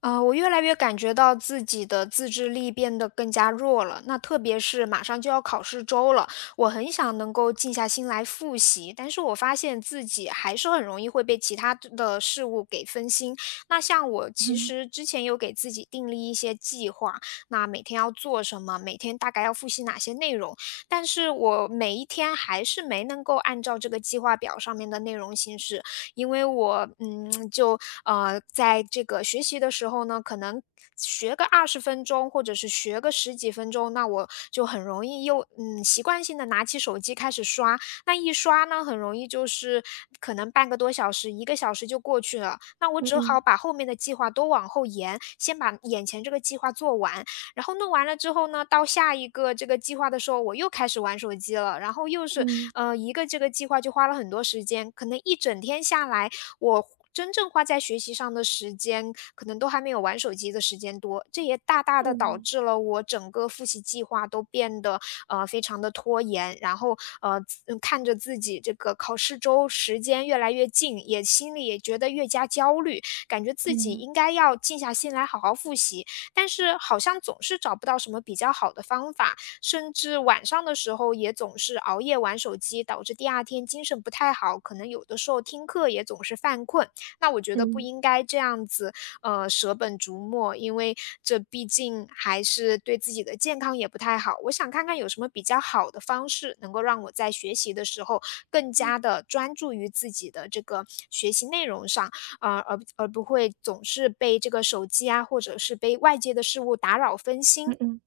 啊，我越来越感觉到自己的自制力变得更加弱了。那特别是马上就要考试周了，我很想能够静下心来复习，但是我发现自己还是很容易会被其他的事物给分心。那像我其嗯实之前有给自己订立一些计划，那每天要做什么，每天大概要复习哪些内容，但是我每一天还是没能够按照这个计划表上面的内容行事。因为我，就，在这个学习的时候呢，可能学个20分钟或者是学个十几分钟，那我就很容易又，习惯性的拿起手机开始刷。那一刷呢，很容易就是可能半个多小时、一个小时就过去了，那我只嗯好把后面的计划都往后延，先把眼前这个计划做完。然后弄完了之后呢，到下一个这个计划的时候，我又开始玩手机了，然后又是嗯一个这个计划就花了很多时间，可能一整天下来，我真正花在学习上的时间，可能都还没有玩手机的时间多。这也大大的导嗯致了我整个复习计划都变得非常的拖延，然后看着自己这个考试周时间越来越近，也心里也觉得越加焦虑，感觉自己嗯应该要静下心来好好复习，但是好像总是找不到什么比较好的方法，甚至晚上的时候也总是熬夜玩手机，导致第二天精神不太好，可能有的时候听课也总是犯困。那我觉得不嗯应该这样子，舍本逐末，因为这毕竟还是对自己的健康也不太好。我想看看有什么比较好的方式，能够让我在学习的时候更嗯加的专注于自己的这个学习内容上，啊，而不会总是被这个手机啊，或者是被外界的事物打扰分心。嗯嗯。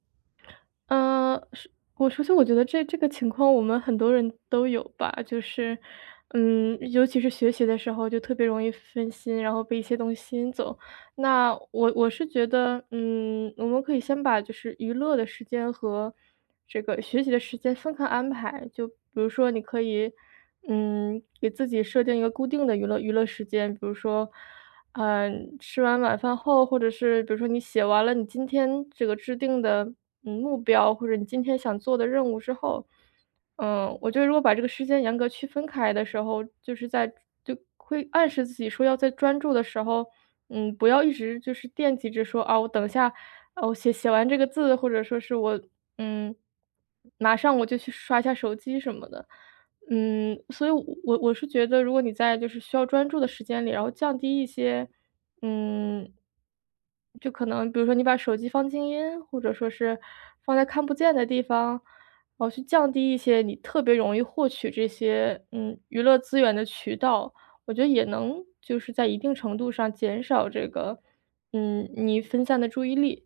是。我首先觉得这个情况我们很多人都有吧，就是，尤其是学习的时候就特别容易分心，然后被一些东西吸引走。那我是觉得，我们可以先把就是娱乐的时间和这个学习的时间分开安排。就比如说你可以，给自己设定一个固定的娱乐时间，比如说吃完晚饭后，或者是比如说你写完了你今天这个制定的，目标，或者你今天想做的任务之后，我觉得如果把这个时间严格区分开的时候，就是在就会暗示自己说要在专注的时候，不要一直就是惦记着说啊，我等下，啊，我写完这个字，或者说是我，嗯，马上我就去刷一下手机什么的。所以我是觉得，如果你在就是需要专注的时间里，然后降低一些，嗯，就可能比如说你把手机放静音，或者说是放在看不见的地方，然后去降低一些你特别容易获取这些娱乐资源的渠道，我觉得也能就是在一定程度上减少这个你分散的注意力。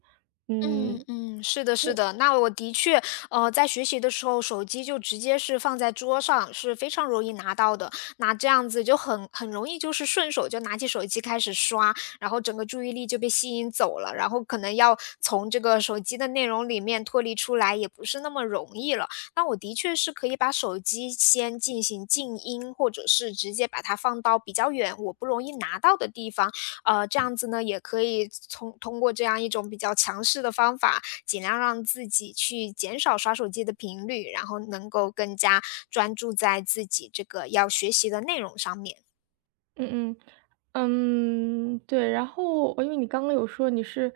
嗯嗯，嗯，是的，是的。那我的确，在学习的时候，手机就直接是放在桌上，是非常容易拿到的。那这样子就很容易，就是顺手就拿起手机开始刷，然后整个注意力就被吸引走了，然后可能要从这个手机的内容里面脱离出来，也不是那么容易了。那我的确是可以把手机先进行静音，或者是直接把它放到比较远，我不容易拿到的地方。这样子呢，也可以从通过这样一种比较强势的方法，尽量让自己去减少刷手机的频率，然后能够更加专注在自己这个要学习的内容上面。嗯嗯，嗯，对，然后因为你刚刚有说你是，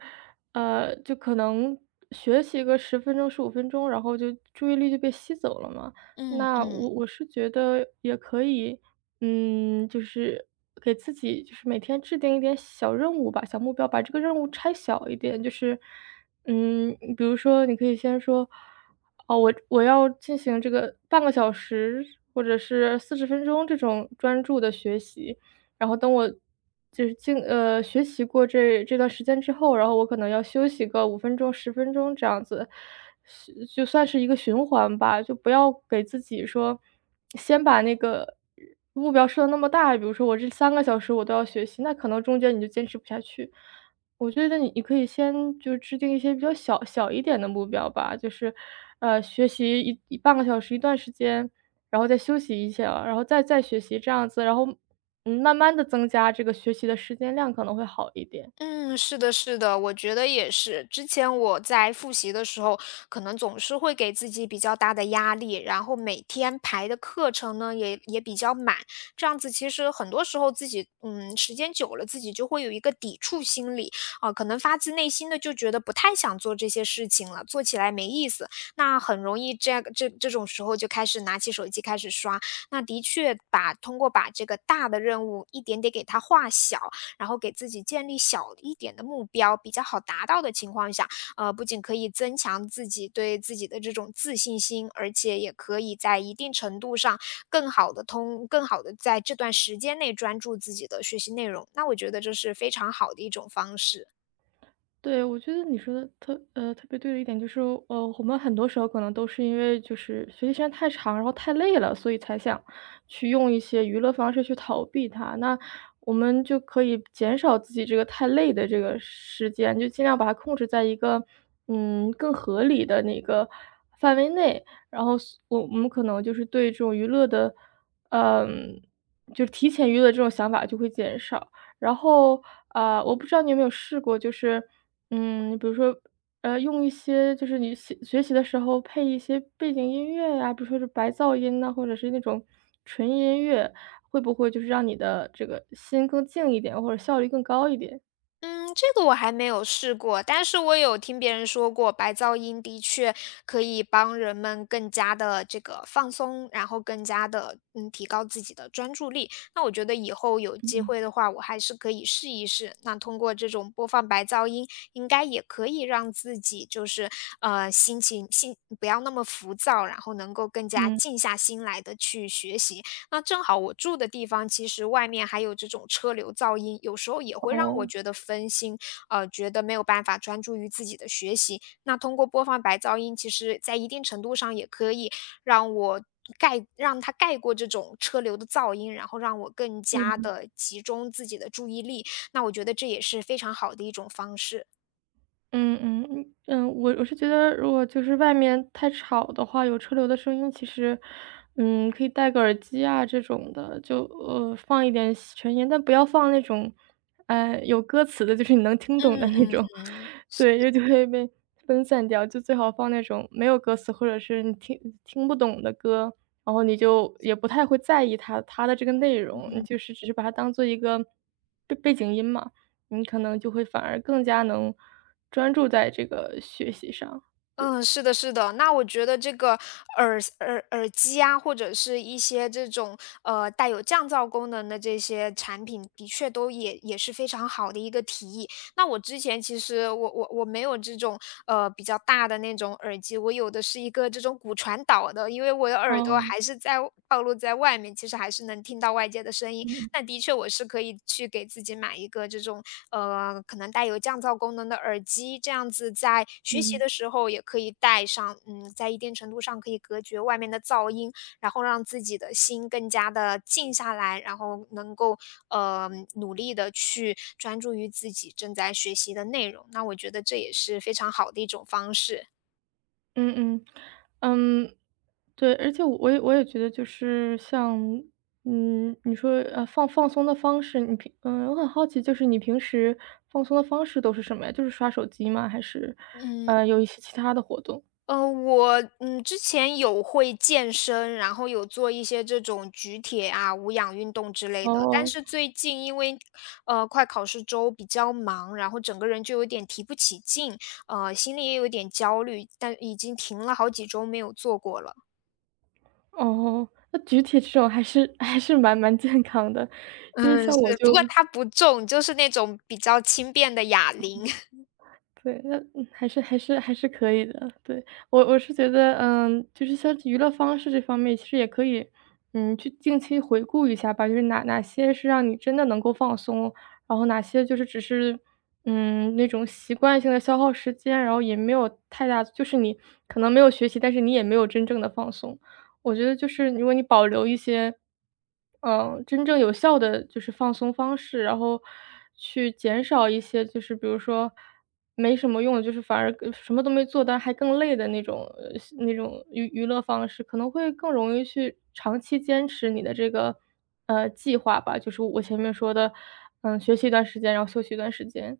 就可能学习个十分钟、15分钟，然后就注意力就被吸走了嘛。嗯那嗯。我是觉得也可以，就是给自己就是每天制定一点小任务吧，小目标，把这个任务拆小一点，就是，比如说你可以先说，哦，我要进行这个半个小时或者是40分钟这种专注的学习。然后等我就是学习过这段时间之后，然后我可能要休息个五分钟、十分钟这样子，是就算是一个循环吧。就不要给自己说，先把那个目标设的那么大，比如说我这3个小时我都要学习，那可能中间你就坚持不下去。我觉得你可以先就制定一些比较小一点的目标吧，就是，学习一半个小时、一段时间，然后再休息一下，然后再学习这样子，然后慢慢的增加这个学习的时间量可能会好一点。嗯，是的，是的，我觉得也是。之前我在复习的时候，可能总是会给自己比较大的压力，然后每天排的课程呢也比较满，这样子其实很多时候自己，时间久了自己就会有一个抵触心理啊，可能发自内心的就觉得不太想做这些事情了，做起来没意思。那很容易这样这这种时候就开始拿起手机开始刷，那的确把通过把这个大的任务一点点给它化小。然后给自己建立小一点的目标，比较好达到的情况下，不仅可以增强自己对自己的这种自信心，而且也可以在一定程度上更好的在这段时间内专注自己的学习内容。那我觉得这是非常好的一种方式。对，我觉得你说的特别对的一点就是，我们很多时候可能都是因为就是学习时间太长，然后太累了，所以才想去用一些娱乐方式去逃避它。那我们就可以减少自己这个太累的这个时间，就尽量把它控制在一个更合理的那个范围内。然后是我们可能就是对这种娱乐的，嗯，就是提前娱乐这种想法就会减少。然后啊，我不知道你有没有试过，就是，比如说，用一些就是你学习的时候配一些背景音乐呀，比如说是白噪音呐，或者是那种纯音乐，会不会就是让你的这个心更静一点，或者效率更高一点？嗯，这个我还没有试过，但是我有听别人说过，白噪音的确可以帮人们更加的这个放松，然后更加的提高自己的专注力。那我觉得以后有嗯机嗯。会的话，我还是可以试一试。那通过这种播放白噪音，应该也可以让自己就是心不要那么浮躁，然后能够更加嗯，静下心来的去学习。那正好我住的地方，其实外面还有这种车流噪音，有时候也会让哦。我觉得分心，觉得没有办法专注于自己的学习。那通过播放白噪音，其实在一定程度上也可以让我让它盖过这种车流的噪音，然后让我更加的集中自己的注意力。那我觉得这也是非常好的一种方式。嗯嗯嗯嗯，我是觉得，如果就是外面太吵的话，有车流的声音，其实，可以戴个耳机啊这种的，就放一点纯音，但不要放那种，有歌词的，就是你能听懂嗯的那嗯种，嗯，对，因为就会被分散掉。就最好放那种没有歌词，或者是你听不懂的歌，然后你就也不太会在意它的这个内容，你就是只是把它当做一个背景音嘛。你可能就会反而更加能专注在这个学习上。嗯，是的，是的。那我觉得这个耳机啊，或者是一些这种带有降噪功能的这些产品，的确都也是非常好的一个提议。那我之前其实我没有这种比较大的那种耳机，我有的是一个这种骨传导的，因为我的耳朵哦，还是在暴露在外面，其实还是能听到外界的声音。嗯那的确我是可以去给自己买一个这种，可能带有降噪功能的耳机，这样子在学习嗯的时候也可以戴上，嗯，在一定程度上可以隔绝外面的噪音，然后让自己的心更加的静下来，然后能够，呃，努力的去专注于自己正在学习的内容，那我觉得这也是非常好的一种方式。嗯嗯嗯，对，而且我也觉得就是像，你说放松的方式，你平嗯，我很好奇，就是你平时放松的方式都是什么呀？就是刷手机吗？还是嗯。有一些其他的活动？我之前有会健身，然后有做一些这种举铁啊、无氧运动之类的。但哦是最近因为，快考试周比较忙，然后整个人就有点提不起劲，心里也有点焦虑，但已经停了好几周没有做过了。哦，那举铁这种还是蛮健康的，因为嗯，像是，我就。不过它不重，就是那种比较轻便的哑铃。对，那还是可以的。对，我是觉得，就是像娱乐方式这方面，其实也可以，去定期回顾一下吧，就是哪些是让你真的能够放松，然后哪些就是只是，那种习惯性的消耗时间，然后也没有太大就是你可能没有学习，但是你也没有真正的放松。我觉得就是如果你保留一些，真正有效的就是放松方式，然后去减少一些就是比如说没什么用的，就是反而更什么都没做，但还更累的那种娱乐方式，可能会更容易去长期坚持你的这个，计划吧。就是我前面说的，学习一段时间，然后休息一段时间。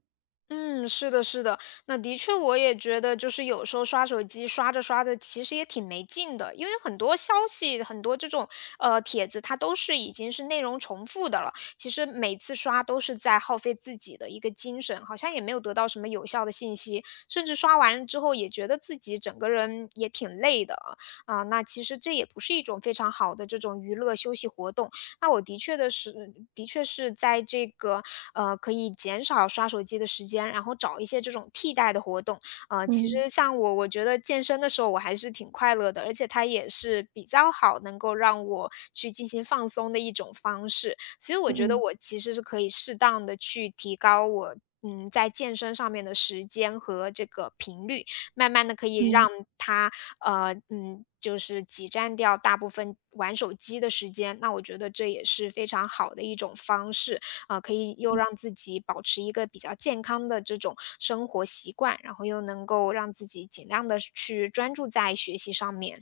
嗯，是的，是的，那的确，我也觉得，就是有时候刷手机刷着刷着，其实也挺没劲的，因为很多消息，很多这种帖子，它都是已经是内容重复的了。其实每次刷都是在耗费自己的一个精神，好像也没有得到什么有效的信息，甚至刷完了之后也觉得自己整个人也挺累的啊、那其实这也不是一种非常好的这种娱乐休息活动。那我的确是在这个，可以减少刷手机的时间，然后找一些这种替代的活动。其嗯。实像我觉得健身的时候我还是挺快乐的，而且它也是比较好能够让我去进行放松的一种方式。所以我觉得嗯。我其实是可以适当的去提高我，嗯，在健身上面的时间和这个频率，慢慢的可以让嗯嗯。它就是挤占掉大部分玩手机的时间，那我觉得这也是非常好的一种方式，啊，可以又让自己保持一个比较健康的这种生活习惯，然后又能够让自己尽量的去专注在学习上面，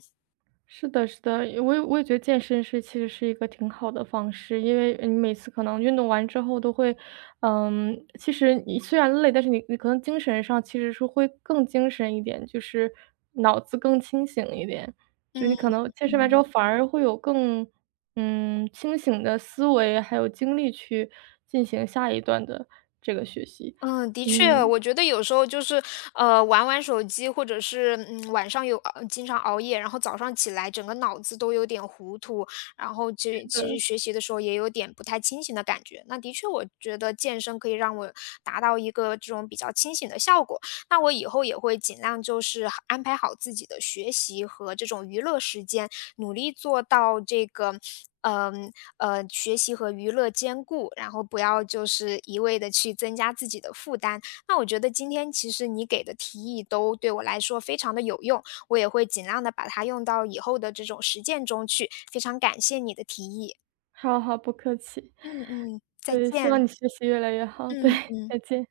是的，是的，我也觉得健身是其实是一个挺好的方式，因为你每次可能运动完之后都会，其实你虽然累，但是你可能精神上其实是会更精神一点，就是脑子更清醒一点，就你嗯。可能健身完之后嗯。反而会有更清醒的思维，还有精力去进行下一段的这个学习。嗯，的确，嗯，我觉得有时候就是，玩玩手机，或者是晚上有熬经常熬夜，然后早上起来整个脑子都有点糊涂，然后其是其实的，学习的时候也有点不太清醒的感觉。那的确，我觉得健身可以让我达到一个这种比较清醒的效果。那我以后也会尽量就是安排好自己的学习和这种娱乐时间，努力做到这个，嗯学习和娱乐兼顾，然后不要就是一味的去增加自己的负担。那我觉得今天其实你给的提议都对我来说非常的有用，我也会尽量的把它用到以后的这种实践中去。非常感谢你的提议，好好，不客气。嗯嗯，再对，希望见，你学习越来越好。对，嗯嗯。再见。